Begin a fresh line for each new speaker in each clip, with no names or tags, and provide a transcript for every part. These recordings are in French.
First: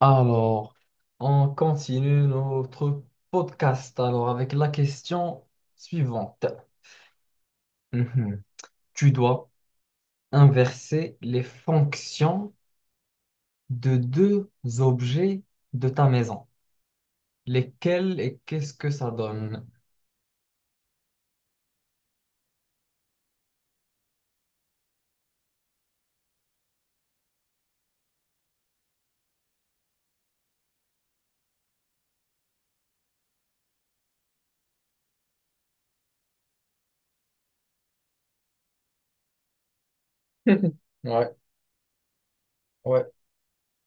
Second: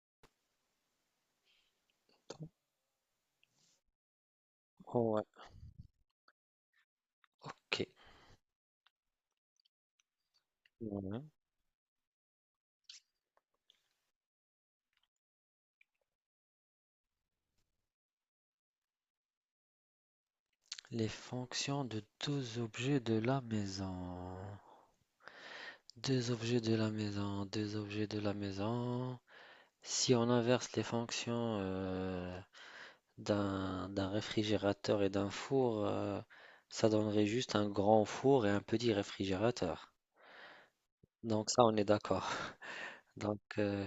Alors, on continue notre podcast. Alors, avec la
Ouais.
question suivante.
Ok.
Mhm. Tu dois inverser
Ouais.
les fonctions de deux objets de ta maison. Lesquels et qu'est-ce que ça donne?
Les fonctions de deux objets de la maison. Deux objets de la maison, deux objets de la maison. Si on inverse les fonctions d'un réfrigérateur et d'un four, ça donnerait juste un grand four et un petit réfrigérateur.
Ouais,
Donc ça, on est d'accord.
ouais,
Donc euh,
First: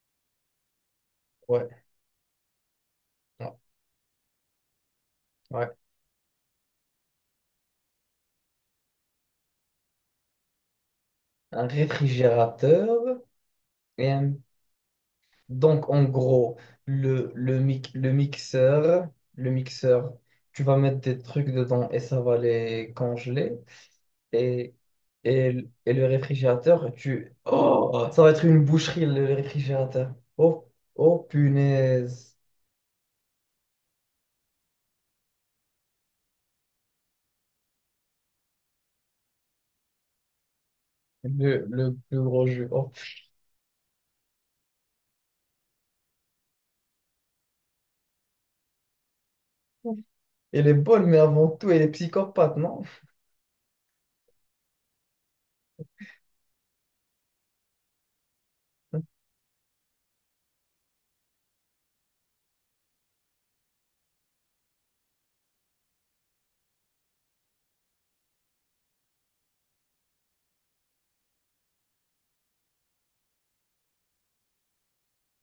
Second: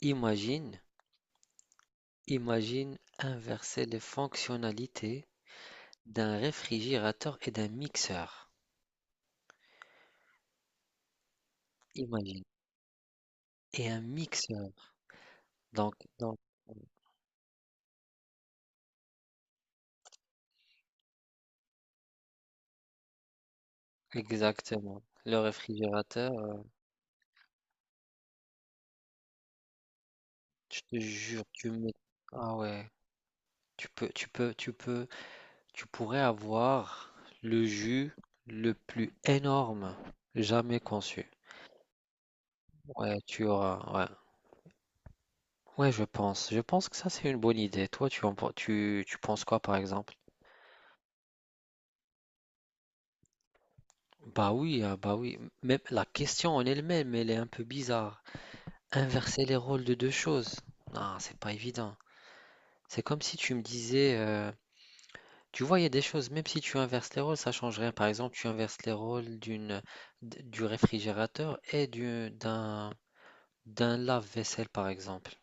imagine,
ouais,
imagine
ouais,
inverser les fonctionnalités
ouais.
d'un réfrigérateur et d'un mixeur.
Un
Imagine.
réfrigérateur
Et un
et un...
mixeur.
Donc,
Donc,
en
donc,
gros, le, le, mic- le mixeur, le mixeur, tu vas mettre des trucs dedans et ça va les congeler. Et,
exactement. Le
et le
réfrigérateur,
réfrigérateur, tu... Oh, ça va être une boucherie, le réfrigérateur. Oh,
je te
oh,
jure, tu mets.
punaise.
Ah ouais, tu peux, tu pourrais avoir le jus le plus énorme jamais conçu.
Le plus gros jeu. Oh.
Ouais, tu auras. Ouais, ouais, je pense. Je pense que ça, c'est une bonne idée. Toi, tu, tu penses quoi, par exemple?
Elle est bonne, mais avant tout, elle est psychopathe, non?
Bah oui, ah bah oui. Même la question en elle-même, elle est un peu bizarre. Inverser les rôles de deux choses. Non, c'est pas évident. C'est comme si tu me disais, tu vois, il y a des choses, même si tu inverses les rôles, ça change rien. Par exemple, tu inverses les rôles du réfrigérateur et d'un lave-vaisselle, par exemple.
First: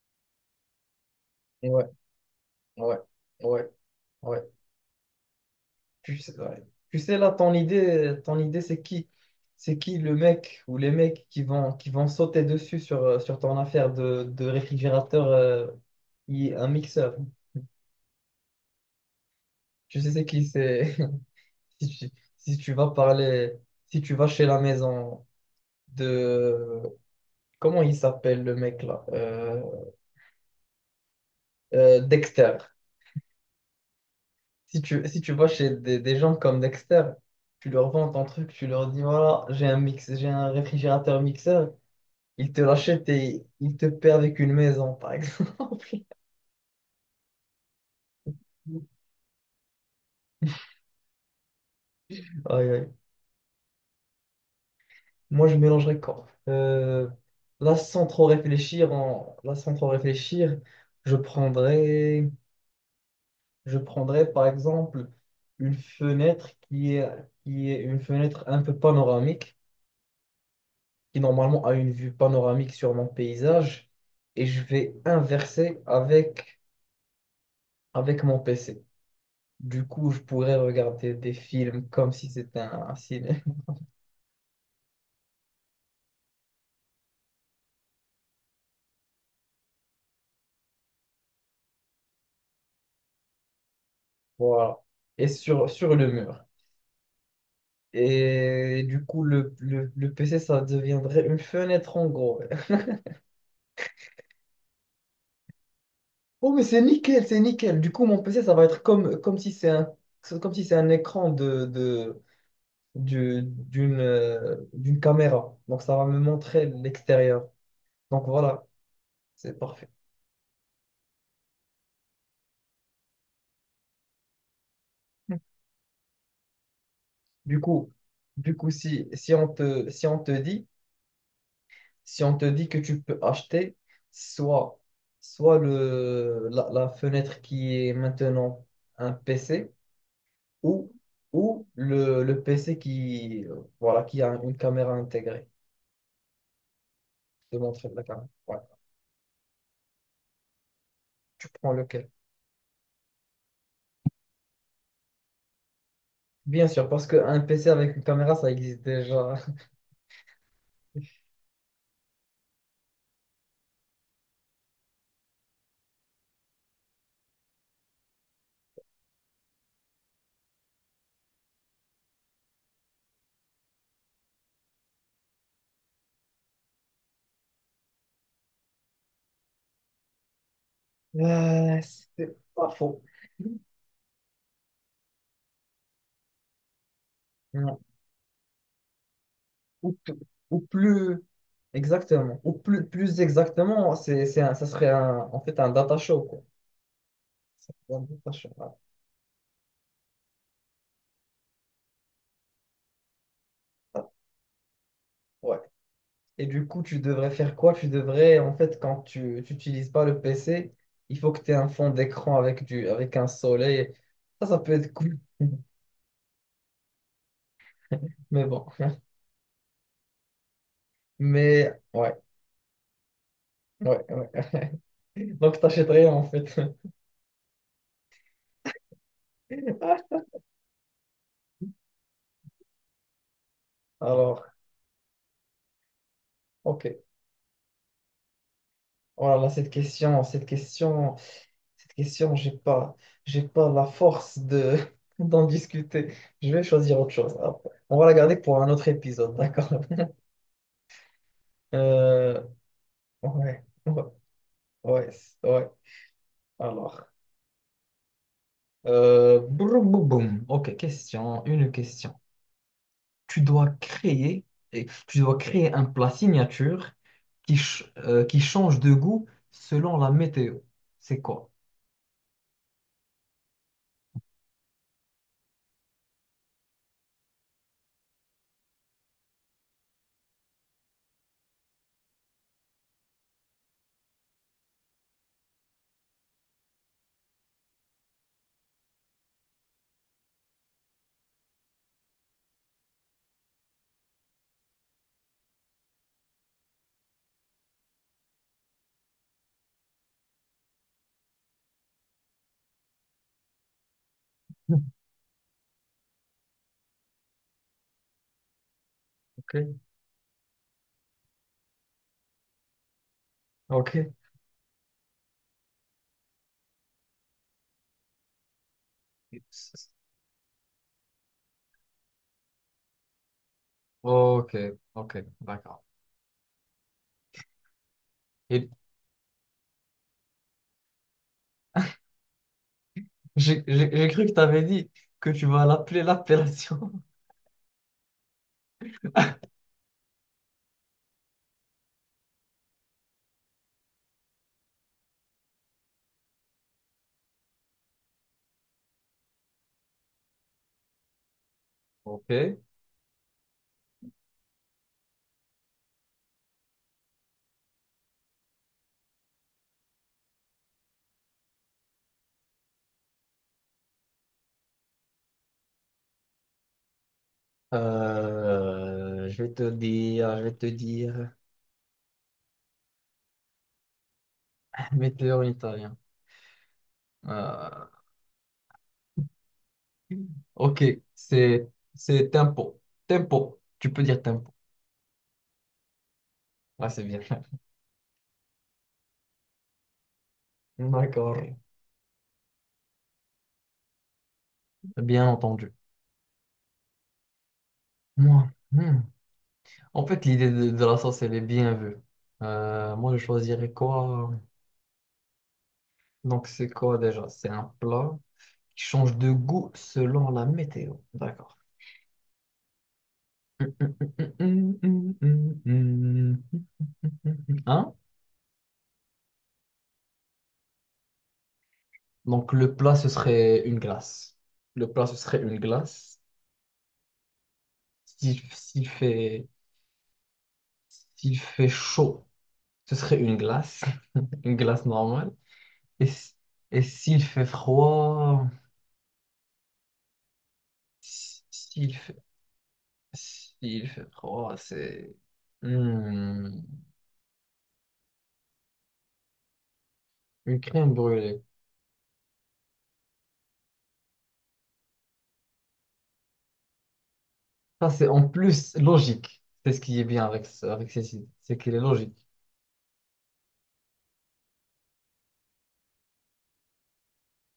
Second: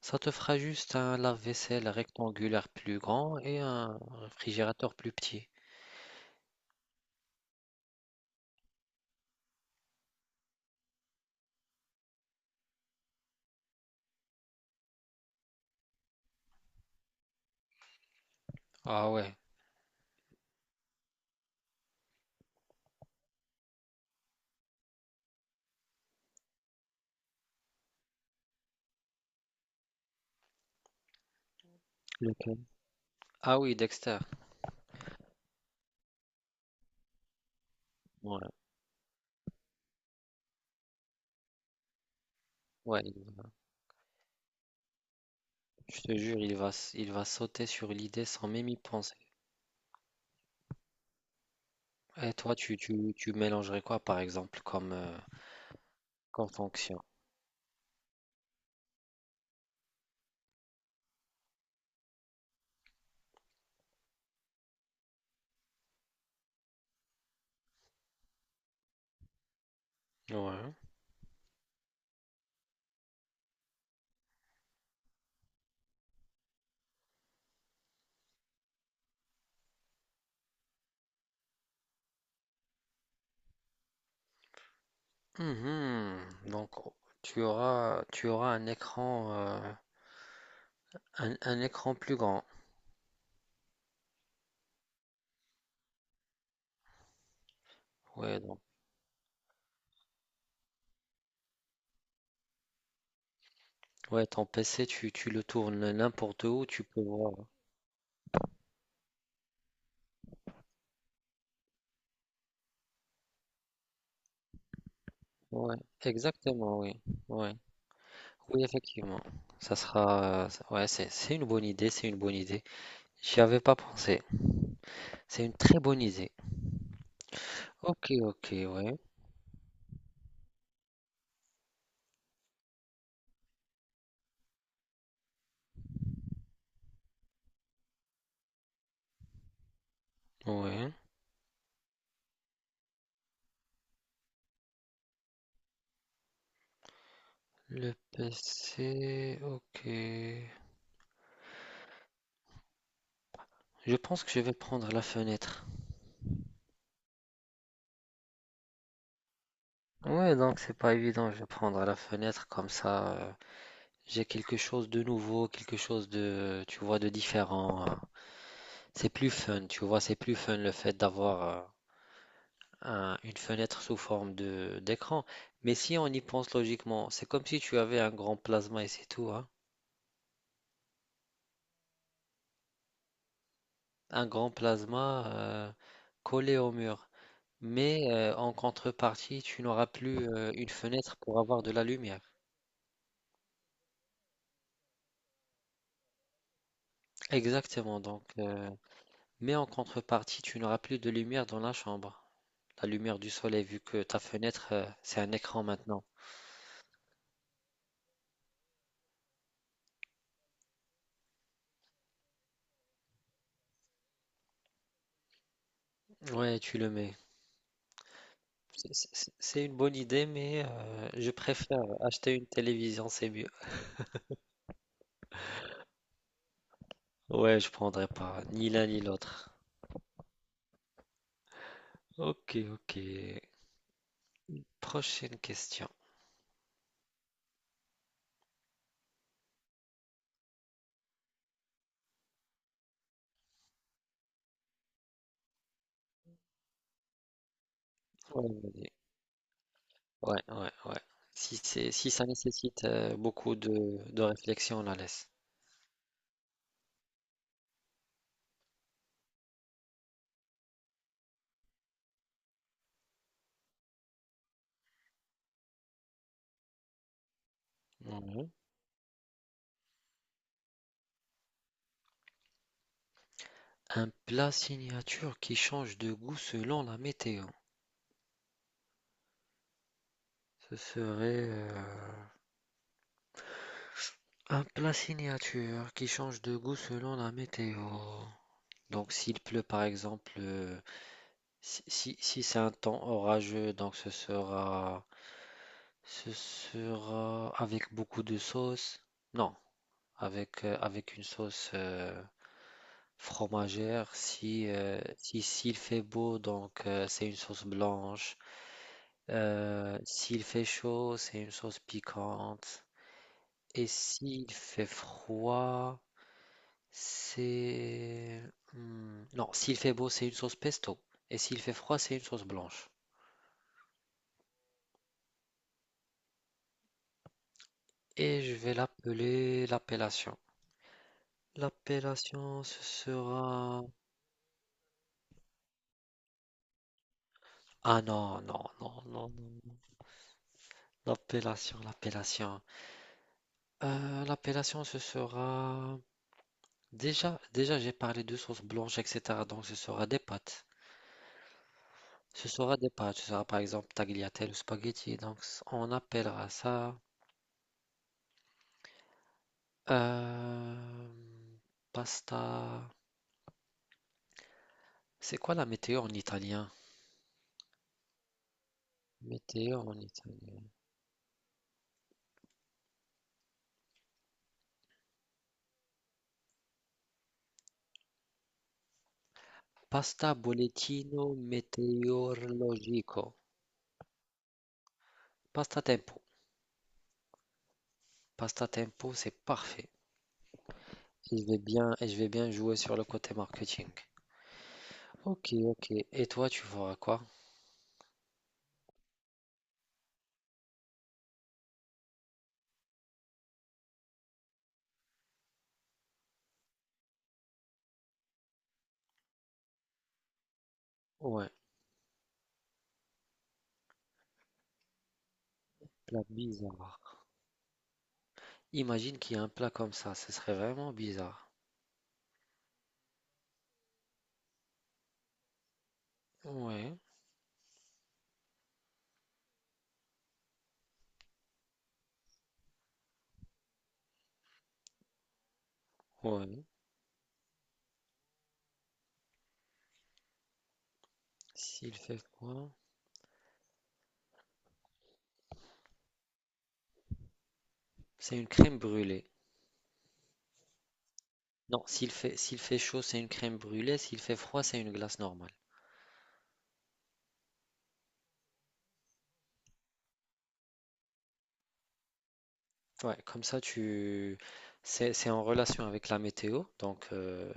Ça te fera juste un
Ouais,
lave-vaisselle rectangulaire
ouais,
plus grand et
ouais,
un
ouais.
réfrigérateur plus petit.
Tu sais, ouais. Tu sais, là, ton idée, c'est qui? C'est qui le mec ou les mecs qui vont sauter dessus sur, sur ton affaire de réfrigérateur, qui est un mixeur?
Ah ouais.
Tu sais, c'est qui? C'est Si tu, si tu vas parler, si tu vas chez la maison de... Comment il s'appelle le mec là? Dexter.
Lequel? Ah oui, Dexter.
Si tu vas chez des gens comme Dexter, tu leur vends ton
Ouais.
truc, tu leur dis voilà, j'ai un mix, j'ai un réfrigérateur mixeur, ils te
Ouais,
l'achètent et ils te perdent avec une maison, par exemple.
je te jure, il va sauter sur l'idée sans même y penser. Et toi,
Aïe, aïe.
tu mélangerais quoi, par exemple,
Moi, je mélangerais quoi?
comme fonction?
Là, sans trop réfléchir, en... là, sans trop réfléchir, je prendrais... Je prendrais par exemple une fenêtre qui est une fenêtre un peu panoramique,
Ouais.
qui normalement a une vue panoramique sur mon paysage, et je vais inverser avec mon PC. Du coup, je pourrais regarder des films comme si c'était un ciné.
Mhm. Donc tu auras un écran un écran plus grand.
Voilà. Et sur le mur.
Ouais, donc
Et du coup, le PC, ça deviendrait une fenêtre en gros.
ouais, ton PC tu le tournes n'importe
Oh, mais
où,
c'est
tu peux
nickel,
voir.
c'est nickel. Du coup, mon PC, ça va être comme si c'est un, comme si c'est un écran d'une d'une caméra.
Ouais,
Donc, ça va me montrer
exactement, oui.
l'extérieur.
Ouais.
Donc,
Oui,
voilà,
effectivement.
c'est
Ça
parfait.
sera ouais, c'est une bonne idée, c'est une bonne idée. J'y avais pas pensé. C'est une très bonne idée.
Du coup,
OK,
du
OK,
coup
ouais.
si on te dit, si on te dit que tu peux acheter soit, soit la fenêtre qui est maintenant un PC
Ouais.
ou, ou le PC qui, voilà, qui a une caméra intégrée. Je te montrer
Le
la caméra. Ouais.
PC, OK.
Tu prends lequel?
Je pense que je vais prendre la fenêtre.
Bien sûr, parce qu'un PC avec une caméra, ça existe déjà.
Ouais, donc c'est pas évident, je vais prendre à la fenêtre comme ça. J'ai quelque chose de nouveau, quelque chose de différent. C'est plus fun, tu vois, c'est plus fun le fait d'avoir une fenêtre sous forme de d'écran. Mais si on y pense logiquement, c'est comme si tu avais un grand plasma et c'est tout, hein.
Euh, c'est pas faux.
Un grand plasma collé au mur.
Non.
Mais en contrepartie, tu n'auras
Ou, p-
plus
ou
une
plus
fenêtre pour avoir de la lumière.
exactement. Plus exactement, c'est ça serait en fait un data show, quoi.
Exactement,
Un
donc.
data show, ah,
Mais en contrepartie, tu n'auras plus de lumière dans la chambre. La lumière du soleil, vu que
ah,
ta fenêtre, c'est un
ouais.
écran maintenant.
Et du coup, tu devrais faire quoi? Tu devrais, en fait, quand tu n'utilises pas le PC, il faut que tu aies un fond d'écran avec avec un soleil. Ça peut être cool.
Ouais, tu le mets.
Mais bon.
C'est une bonne idée, mais je
Mais
préfère
ouais,
acheter une télévision, c'est mieux.
ouais, ouais. Donc, t'achèterais en fait.
Ouais, je prendrai pas, ni l'un ni l'autre. Ok, ok.
Alors,
Prochaine question.
ok. Oh là là, cette question, j'ai pas la force de d'en discuter. Je vais choisir autre chose. Hop. On va la garder
Ouais,
pour un autre
vas-y.
épisode, d'accord?
Ouais, ouais, ouais. Si c'est, si ça
Euh,
nécessite beaucoup
ouais, ouais,
de réflexion, on la
ouais,
laisse.
ouais. Alors, broum, boum, boum. Ok, une question. Tu dois créer, et tu dois créer un plat signature qui
Mhm.
change de goût selon la météo. C'est quoi?
Un plat signature qui change de goût selon la météo. Ce serait un plat signature qui change de goût selon la météo. Donc s'il pleut par exemple, si c'est un temps orageux, donc ce sera avec beaucoup de sauce. Non, avec, avec une sauce fromagère. Si, s'il fait beau, donc c'est une sauce blanche.
Ok.
S'il fait chaud, c'est une sauce piquante. Et
Ok.
s'il fait froid... C'est... non, s'il fait beau, c'est une sauce pesto. Et s'il fait froid, c'est une sauce blanche.
Ok, ok, d'accord.
Et je
Et
vais l'appeler l'appellation. L'appellation, ce
j'ai
sera...
j'ai cru que tu avais dit que tu vas l'appeler l'appellation.
Ah non, non, non, non, non. L'appellation, l'appellation. L'appellation, ce sera... Déjà, j'ai parlé de sauce blanche, etc. Donc, ce sera des pâtes. Ce
Ok.
sera des pâtes. Ce sera par exemple tagliatelle ou spaghetti. Donc, on appellera ça... euh, Pasta... C'est quoi la météo en italien?
Je vais te
Météo en
dire, je vais
italien.
te dire. Météo en italien. Euh,
Pasta
ok,
bollettino
c'est tempo.
meteorologico.
Tempo. Tu peux dire tempo.
Pasta tempo.
Là, c'est bien.
Pasta tempo, c'est parfait.
D'accord.
Et je vais bien jouer sur le côté marketing.
Bien
Ok,
entendu.
ok. Et toi, tu feras quoi?
Moi, hmm. En fait, l'idée de la sauce, elle est bien vue. Moi, je choisirais quoi? Donc, c'est quoi déjà? C'est un plat. Qui change de goût selon la météo.
Ouais,
D'accord.
plat bizarre.
Hein?
Imagine qu'il y a un plat comme ça, ce serait vraiment bizarre.
Donc le plat, ce serait une glace. Le plat, ce serait une glace.
Ouais,
S'il s'il fait, s'il fait chaud, ce serait une glace. Une glace normale. Et, s-
ouais.
et s'il fait froid, s- s'il
S'il fait
fait,
froid,
s'il fait froid, c'est hmm,
c'est une crème brûlée.
une crème brûlée.
Non, s'il fait chaud, c'est une crème brûlée. S'il fait froid, c'est une glace normale.
Ça, c'est en plus logique. C'est ce qui est bien avec, avec ces sites. C'est qu'il est logique.
Ouais, comme ça, tu... c'est en relation avec la météo, donc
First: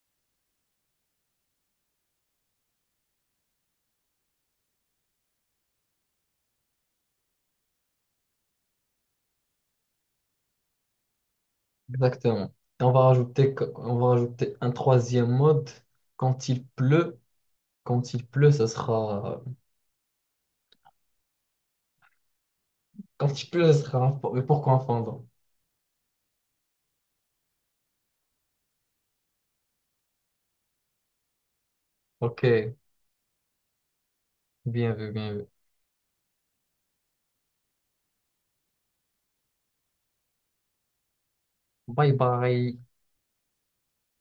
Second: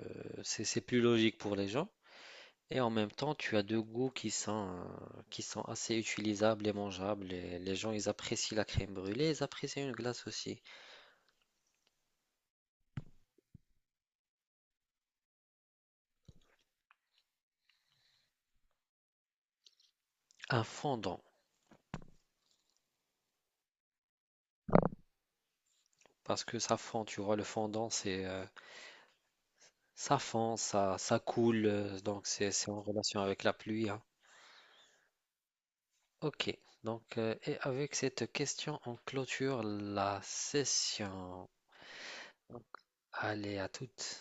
c'est plus logique pour les gens. Et en même temps, tu as deux goûts qui sont assez utilisables et mangeables. Et les gens, ils apprécient la crème brûlée, ils apprécient une glace aussi.
Exactement. Et on va rajouter, on va rajouter un troisième mode. Quand il pleut, quand il pleut, ça sera.
Un fondant,
Quand il pleut, ça sera mais pourquoi un fondant?
parce que ça fond, tu vois, le fondant, c'est ça fond, ça coule, donc
Ok.
c'est en relation avec la pluie, hein.
Bien vu, bien vu.
Ok, donc et avec cette question, on clôture la session.
Bye bye.
Allez, à toutes.